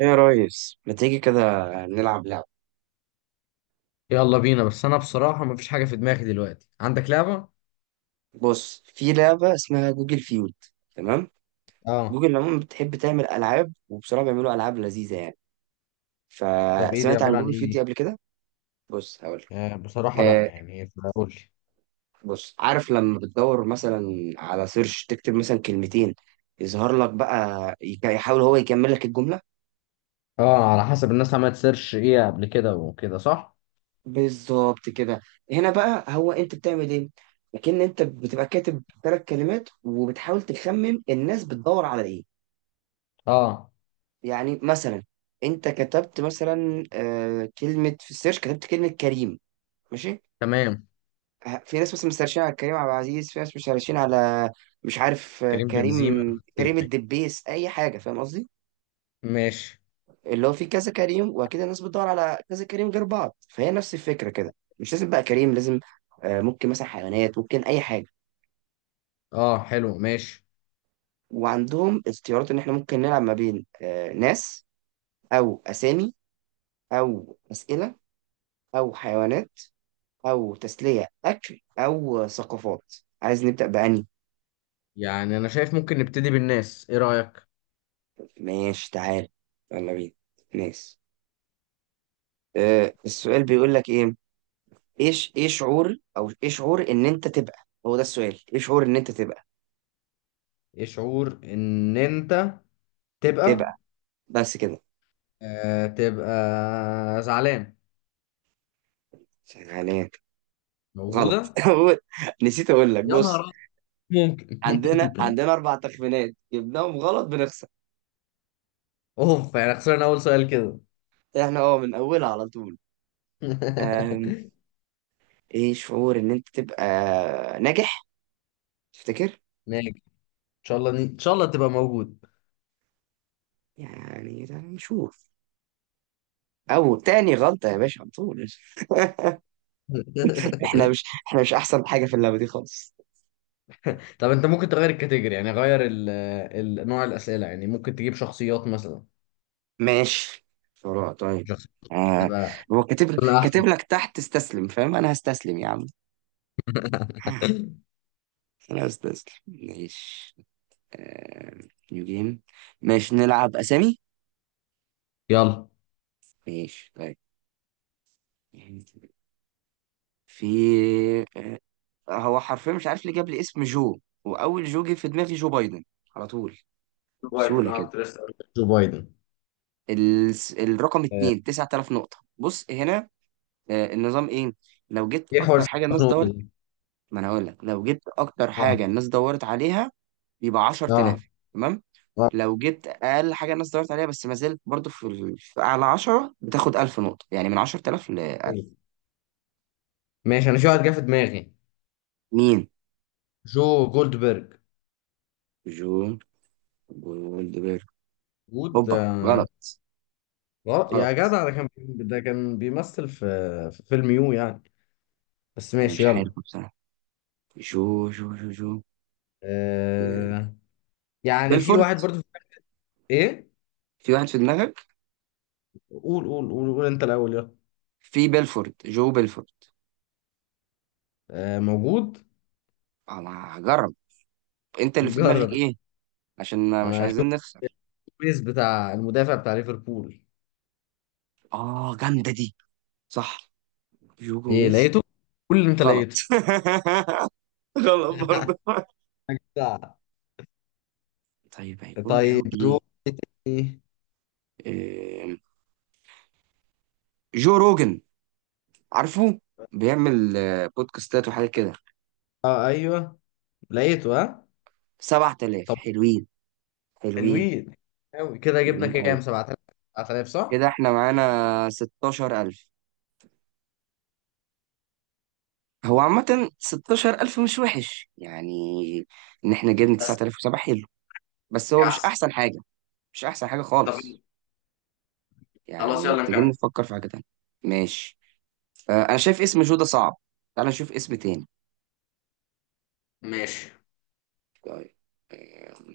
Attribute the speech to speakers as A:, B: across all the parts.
A: ايه يا ريس، ما تيجي كده نلعب لعبة؟
B: يلا بينا، بس انا بصراحة مفيش حاجة في دماغي دلوقتي. عندك لعبة؟
A: بص، في لعبة اسمها جوجل فيود. تمام.
B: اه.
A: جوجل عموما بتحب تعمل ألعاب، وبصراحة بيعملوا ألعاب لذيذة يعني.
B: طب ايه دي؟
A: فسمعت عن
B: عبارة عن
A: جوجل
B: ايه
A: فيود دي
B: دي؟
A: قبل كده. بص هقول لك.
B: آه بصراحة لا،
A: آه،
B: يعني قول لي.
A: بص عارف لما بتدور مثلا على سيرش تكتب مثلا كلمتين، يظهر لك بقى يحاول هو يكمل لك الجملة.
B: اه، على حسب الناس عملت سيرش ايه قبل كده وكده، صح؟
A: بالظبط كده. هنا بقى هو انت بتعمل ايه؟ لكن انت بتبقى كاتب ثلاث كلمات وبتحاول تخمن الناس بتدور على ايه.
B: اه
A: يعني مثلا انت كتبت مثلا كلمة في السيرش، كتبت كلمة كريم. ماشي.
B: تمام.
A: في ناس مثلا سيرشين على كريم عبد العزيز، في ناس مش سيرشين على، مش عارف،
B: كريم بنزيما.
A: كريم كريم
B: ايوه
A: الدبيس، اي حاجة، فاهم قصدي؟
B: ماشي.
A: اللي هو في كذا كريم وكده، الناس بتدور على كذا كريم غير بعض، فهي نفس الفكرة كده. مش لازم بقى كريم لازم، ممكن مثلا حيوانات، ممكن اي حاجة.
B: اه حلو ماشي.
A: وعندهم اختيارات ان احنا ممكن نلعب ما بين، ناس او اسامي او اسئلة او حيوانات او تسلية اكل او ثقافات. عايز نبدأ بأني؟
B: يعني انا شايف ممكن نبتدي بالناس، ايه رأيك؟
A: ماشي تعال، يلا بينا. ناس. أه، السؤال بيقول لك ايه؟ ايش، ايه شعور او ايه شعور ان انت تبقى. هو ده السؤال، ايه شعور ان انت تبقى،
B: ايه شعور ان انت تبقى؟
A: تبقى. بس كده.
B: آه، تبقى زعلان.
A: عليك. غلط.
B: موجودة.
A: نسيت اقول لك.
B: يا نهار
A: بص،
B: أبيض.
A: عندنا
B: ممكن
A: عندنا اربع تخمينات، جبناهم غلط بنخسر.
B: اوف، يعني خسرنا اول سؤال كده.
A: احنا اه من اولها على طول. أم، ايه شعور ان انت تبقى ناجح، تفتكر؟
B: ماشي، ان شاء الله ان شاء الله تبقى موجود.
A: يعني ده نشوف. او تاني غلطة يا باشا على طول. احنا مش احنا مش احسن حاجة في اللعبة دي خالص.
B: طب انت ممكن تغير الكاتيجوري، يعني غير ال... ال... نوع الاسئله، يعني ممكن تجيب شخصيات مثلا.
A: ماشي، بسرعة طيب.
B: شخصيات.
A: آه.
B: تبقى
A: هو كاتب لك
B: ولا
A: كاتب
B: احسن.
A: لك تحت استسلم، فاهم؟ انا هستسلم يا عم. انا هستسلم، ماشي. آه. نيو جيم. ماشي نلعب اسامي.
B: يلا.
A: ماشي طيب. في، آه. هو حرفيا مش عارف ليه جاب لي اسم جو. واول جو جه في دماغي جو بايدن، على طول
B: جو بايدن،
A: بسهولة
B: اه
A: كده.
B: كنت لسه هقول لك جو بايدن.
A: ال... الرقم
B: آه،
A: اتنين 9000 نقطة. بص هنا، النظام ايه. لو جبت
B: ايه حوار
A: اكتر حاجه الناس
B: النقطه
A: دورت.
B: دي.
A: ما انا هقول لك، لو جبت اكتر حاجه
B: اه.
A: الناس دورت عليها يبقى
B: اه.
A: 10000. تمام.
B: اه.
A: لو جبت اقل حاجه الناس دورت عليها، بس ما زلت برضو في، في اعلى 10، بتاخد 1000 نقطه، يعني من 10000 ل 1000.
B: ايوه ماشي، انا في واحد جه في دماغي.
A: مين؟
B: جو جولدبرج.
A: جون جولدبرج.
B: جود
A: اوبا، غلط.
B: غلط.
A: غلط.
B: يا جدع، ده كان ده كان بيمثل في في فيلم يو يعني. بس
A: انا
B: ماشي
A: مش عارف
B: يلا.
A: بصراحه. جو، آه،
B: آه، يعني في
A: بيلفورد.
B: واحد برضو. ايه؟
A: في واحد في دماغك؟
B: قول انت الاول يلا.
A: في بيلفورد، جو بيلفورد.
B: آه موجود.
A: انا هجرب. انت اللي في دماغك
B: جرب.
A: ايه؟ عشان مش
B: انا شفت
A: عايزين نخسر.
B: البيس بتاع المدافع بتاع ليفربول.
A: اه جامدة دي، صح. جو
B: ايه
A: جوميز.
B: لقيته؟ قول اللي انت
A: غلط.
B: لقيته.
A: غلط برضه.
B: بتاع.
A: طيب هيكون
B: طيب
A: جو ايه؟
B: جو إيه؟ تاني؟
A: آم، جو روجن، عارفه؟ بيعمل بودكاستات وحاجات كده.
B: اه ايوه لقيته، ها.
A: 7000،
B: طب.
A: حلوين، حلوين.
B: حلوين قوي كده، جبنا
A: حلوين قوي.
B: كام؟ 7000؟ 7000 صح.
A: كده احنا معانا 16000. هو عامة 16000 مش وحش يعني، ان احنا جبنا
B: بس
A: 9007، حلو. بس هو
B: يا
A: مش
B: احسن.
A: احسن حاجة. مش احسن حاجة
B: طب
A: خالص.
B: خلاص
A: يعني
B: يلا
A: محتاجين
B: نكمل
A: نفكر في حاجة تانية. ماشي. انا شايف اسم جودة صعب. تعال نشوف اسم تاني.
B: ماشي.
A: طيب. آه،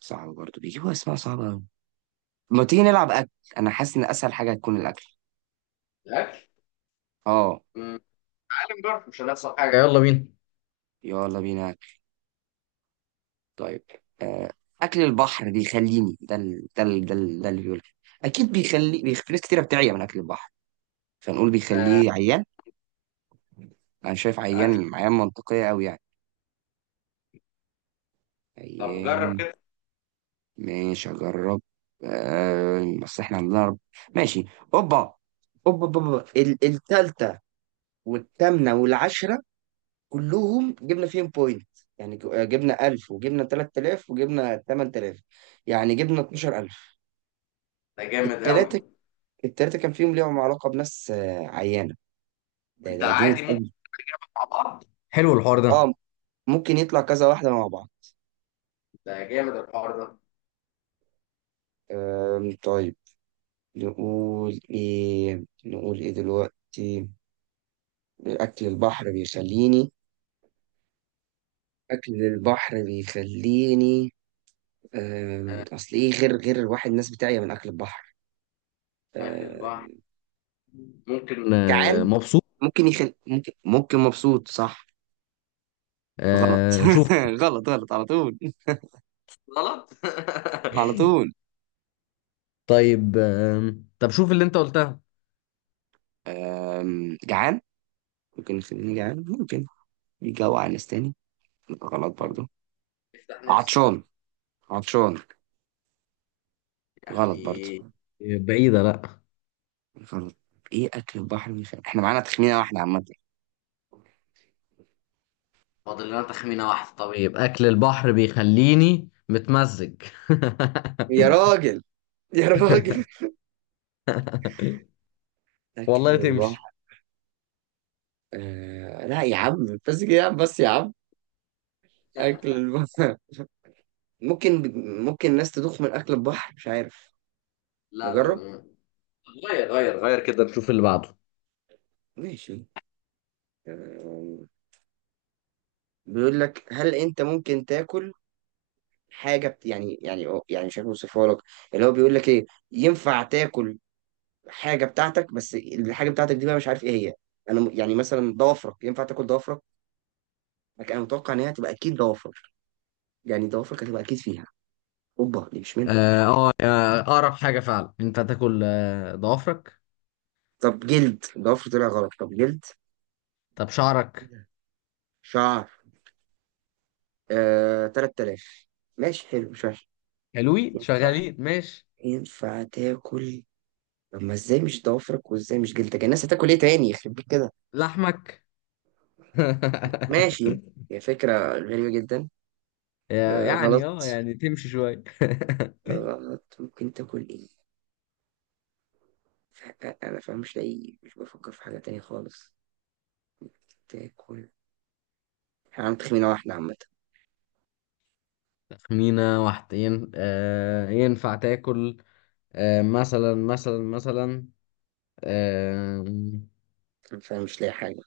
A: صعب برضه، بيجيبوا اسماء صعبة أوي. ما تيجي نلعب اكل؟ انا حاسس ان اسهل حاجة هتكون الاكل.
B: الاكل.
A: اه،
B: أمم، تعالى نجرب، مش هنخسر حاجه، يلا بينا
A: يلا بينا اكل. طيب. آه، اكل البحر بيخليني. ده ده اللي بيقول. اكيد بيخلي. في ناس كتيرة بتعيا من اكل البحر، فنقول بيخليه عيان. انا شايف
B: اكل.
A: عيان، عيان منطقية أوي يعني.
B: طب جرب
A: عيان.
B: كده.
A: ماشي اجرب. بس احنا عندنا رب. ماشي. اوبا. اوبا اوبا أوبا. التلج والثامنة والعشرة، كلهم جبنا فيهم بوينت. يعني جبنا 1000 وجبنا 3000 وجبنا 8000، يعني جبنا 12000.
B: ده جامد قوي.
A: التلاتة، التلاتة كان فيهم ليهم علاقة بناس عيانة. ده
B: انت
A: ده جامد
B: عادي
A: قوي.
B: مع بعض. حلو الحوار ده.
A: اه، ممكن يطلع كذا واحدة مع بعض.
B: ده جامد الحوار ده.
A: طيب، نقول ايه، نقول ايه دلوقتي؟ اكل البحر بيخليني. اكل البحر بيخليني.
B: آه،
A: اصل ايه، غير الواحد الناس بتاعي من اكل البحر.
B: أكل البحر
A: آم،
B: ممكن آه،
A: جعان.
B: مبسوط.
A: ممكن يخل ممكن ممكن مبسوط، صح؟ غلط.
B: آه شوف.
A: غلط، غلط على طول.
B: غلط
A: على طول.
B: طيب آه طب شوف اللي انت قلتها.
A: جعان. ممكن يخليني جعان، ممكن يجوع ناس تاني. غلط برضو.
B: افتح
A: عطشان.
B: نفسك
A: عطشان. غلط برضو.
B: يعني. بعيدة لا.
A: غلط. ايه اكل البحر بيخلي، احنا معانا تخمينه واحده عامه.
B: فاضل لنا تخمينة واحدة. طب طيب أكل البحر بيخليني متمزج.
A: يا راجل، يا راجل. اكل
B: والله تمشي.
A: البحر. لا يا عم، بس كده يا عم، بس يا عم. اكل
B: لا
A: البحر ممكن، ممكن الناس تدوخ من اكل البحر، مش عارف.
B: لا
A: نجرب.
B: لا. غير غير غير كده نشوف اللي بعده.
A: ماشي. آه... بيقول لك هل انت ممكن تاكل حاجه يعني، يعني يعني مش عارف اوصفها لك. اللي هو بيقول لك ايه، ينفع تاكل حاجه بتاعتك، بس الحاجه بتاعتك دي بقى مش عارف ايه هي. انا يعني مثلا ضوافرك، ينفع تاكل ضوافرك؟ لكن انا متوقع ان هي هتبقى اكيد ضوافر، يعني ضوافرك هتبقى اكيد فيها. اوبا، دي مش منها.
B: اه آه، آه، أقرب حاجة فعلا أنت هتاكل آه، ضوافرك.
A: طب جلد. ضوافر طلع غلط. طب جلد.
B: طب
A: إيه
B: شعرك.
A: ده؟ شعر. آه، 3000، ماشي حلو، مش وحش.
B: حلوين
A: ينفع،
B: شغالين ماشي.
A: ينفع تاكل. طب ما ازاي مش ضوافرك وازاي مش جلدك، يعني الناس هتاكل ايه تاني، يخرب بيت كده.
B: لحمك.
A: ماشي، هي فكرة غريبة جدا.
B: يا-
A: آه
B: يعني
A: غلط.
B: اه يعني تمشي شوية.
A: غلط. ممكن تاكل ايه؟ انا فاهم مش لاقي، مش بفكر في حاجة تانية خالص. تاكل. احنا عم تخمينة واحدة عامة.
B: تخمينة واحدة ين... آه ينفع تاكل آه مثلا مثلا مثلا آه.
A: أنا فاهم مش لاقي حاجة،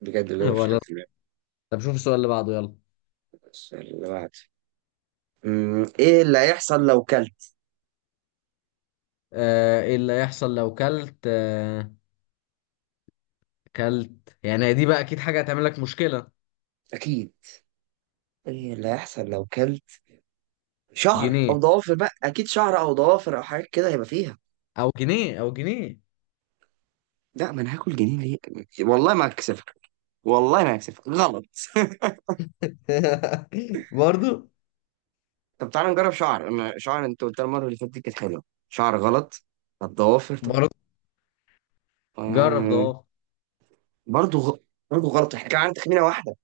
A: بجد والله مش حاجة
B: ولا.
A: في بالي.
B: طب شوف السؤال اللي بعده يلا.
A: السؤال اللي بعده. ايه اللي هيحصل لو كلت؟
B: آه ايه اللي هيحصل لو كلت آه كلت؟ يعني هي دي بقى اكيد حاجة هتعمل لك مشكلة.
A: اكيد. ايه اللي هيحصل لو كلت شعر او
B: جنيه،
A: ضوافر بقى، اكيد شعر او ضوافر او حاجات كده هيبقى فيها.
B: او جنيه او جنيه.
A: لا، ما انا هاكل جنين ليه؟ والله ما هكسفك. والله ما هكسفك. غلط.
B: برضو.
A: طب تعالى نجرب شعر، انا شعر انت قلت المره اللي فاتت دي كانت حلوه. شعر، غلط. طب ضوافر. طيب.
B: برضو. جرب
A: آه...
B: ده.
A: برضه غ... برضه غلط. احنا كان عندنا تخمينه واحده.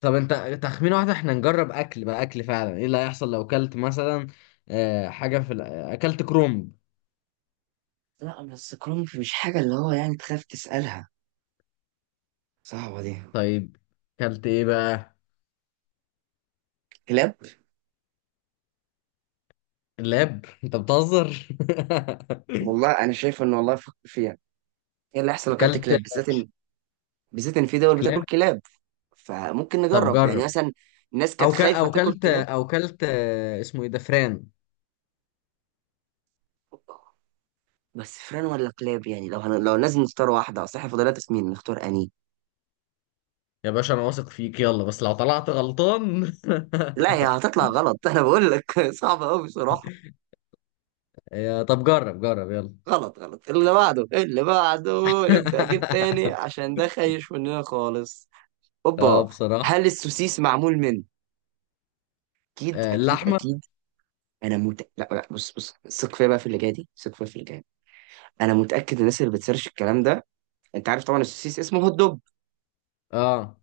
B: طب انت. تخمين واحدة، احنا نجرب اكل بقى، اكل فعلا. ايه اللي هيحصل لو اكلت مثلا آه، حاجة في ال- اكلت كرومب؟
A: لا بس كرنب مش حاجه اللي هو يعني تخاف تسالها، صعبه دي.
B: طيب. اكلت ايه بقى؟
A: كلاب.
B: لاب انت بتهزر
A: والله انا شايف ان، والله فكر فيها. ايه اللي احسن لو اكلت
B: اكلت
A: كلاب، بالذات ان، بالذات ان في دول بتاكل
B: كلاب.
A: كلاب، فممكن
B: طب
A: نجرب يعني
B: جرب.
A: مثلا. الناس كانت
B: او ك...
A: خايفه
B: او
A: تاكل
B: كلت
A: كلاب.
B: او كلت آه، اسمه ايه ده؟ فران.
A: بس فران ولا كلاب يعني، لو لو لازم نختار واحده، اصل احنا فضلنا تسمين نختار اني.
B: يا باشا انا واثق فيك، يلا، بس لو طلعت غلطان.
A: لا هي هتطلع غلط. انا بقول لك. صعبه قوي بصراحه.
B: يا طب جرب جرب يلا.
A: غلط. غلط. اللي بعده، اللي بعده. نبدا اجيب تاني عشان ده خايش مننا خالص.
B: اه
A: اوبا.
B: بصراحة.
A: هل السوسيس معمول من، اكيد،
B: آه،
A: اكيد،
B: اللحمة.
A: اكيد. لا لا، بص ثق فيا بقى في اللي جاي دي، ثق فيا في اللي جاي. انا متاكد الناس اللي بتسيرش الكلام ده، انت عارف طبعا السوسيس اسمه هوت دوج،
B: اه،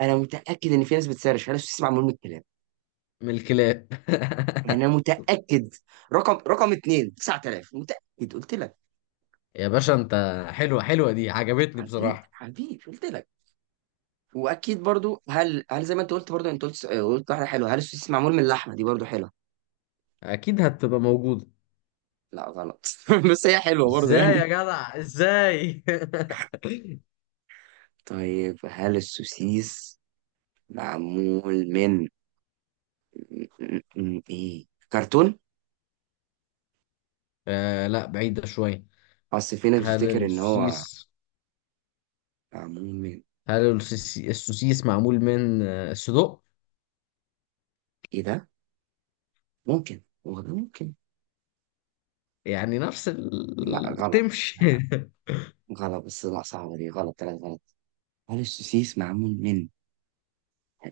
A: انا متاكد ان في ناس بتسيرش هل السوسيس معمول من الكلام.
B: من الكلاب
A: انا متاكد. رقم اتنين 9000، متاكد قلت لك.
B: يا باشا انت. حلوة حلوة دي، عجبتني
A: حبيبي
B: بصراحة.
A: حبيبي قلت لك. واكيد برضو هل زي ما انت قلت، برضو انت قلت قلت واحده حلوه، هل السوسيس معمول من اللحمه، دي برضو حلوه.
B: اكيد هتبقى موجودة.
A: لا غلط. بس هي حلوه برضو
B: ازاي يا
A: يعني.
B: جدع ازاي؟
A: طيب هل السوسيس معمول من، ايه، كرتون؟
B: آه لا بعيدة شوية.
A: اصل في ناس
B: هل
A: بتفتكر ان هو
B: السوسيس،
A: معمول من
B: السوسيس معمول من آه، صدق؟
A: ايه ده، ممكن هو ده، ممكن.
B: يعني نفس
A: لا
B: ال...
A: غلط.
B: تمشي.
A: غلط. بس لا، صعبه دي. غلط، ثلاث غلط. هل السوسيس معمول من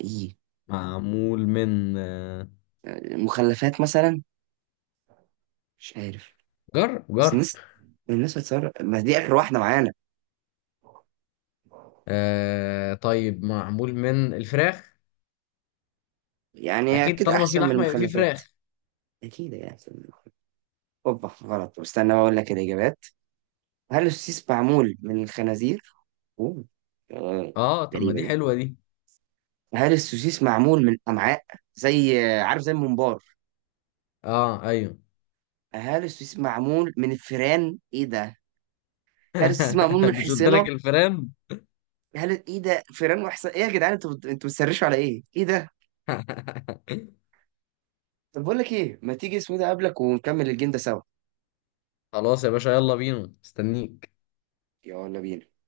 A: ايه؟
B: معمول من آه،
A: مخلفات مثلا، مش عارف.
B: جر
A: بس
B: جر.
A: الناس هتصر، ما دي اخر واحده معانا.
B: آه طيب معمول من الفراخ.
A: يعني هي
B: اكيد،
A: اكيد
B: طالما في
A: احسن من
B: لحمة يبقى في
A: المخلفات.
B: فراخ.
A: اكيد هي احسن من المخلفات. اوبا غلط، واستنى بقول لك الاجابات. هل السوسيس معمول من الخنازير. اوه. آه،
B: اه طب ما
A: غريبه
B: دي
A: دي.
B: حلوة دي.
A: هل السوسيس معمول من امعاء، زي عارف زي الممبار.
B: اه ايوه.
A: هل السوسيس معمول من الفيران، ايه ده؟ هل السوسيس معمول من
B: مش قلت لك
A: حصينه.
B: الفيران.
A: هل ايه ده، فيران وحصان ايه يا جدعان، انتوا بتسرشوا على ايه، ايه ده؟ طب بقول لك ايه، ما تيجي اسمه ده قبلك ونكمل الجيم ده سوا.
B: خلاص يا باشا يلا بينا، استنيك.
A: يلا بينا.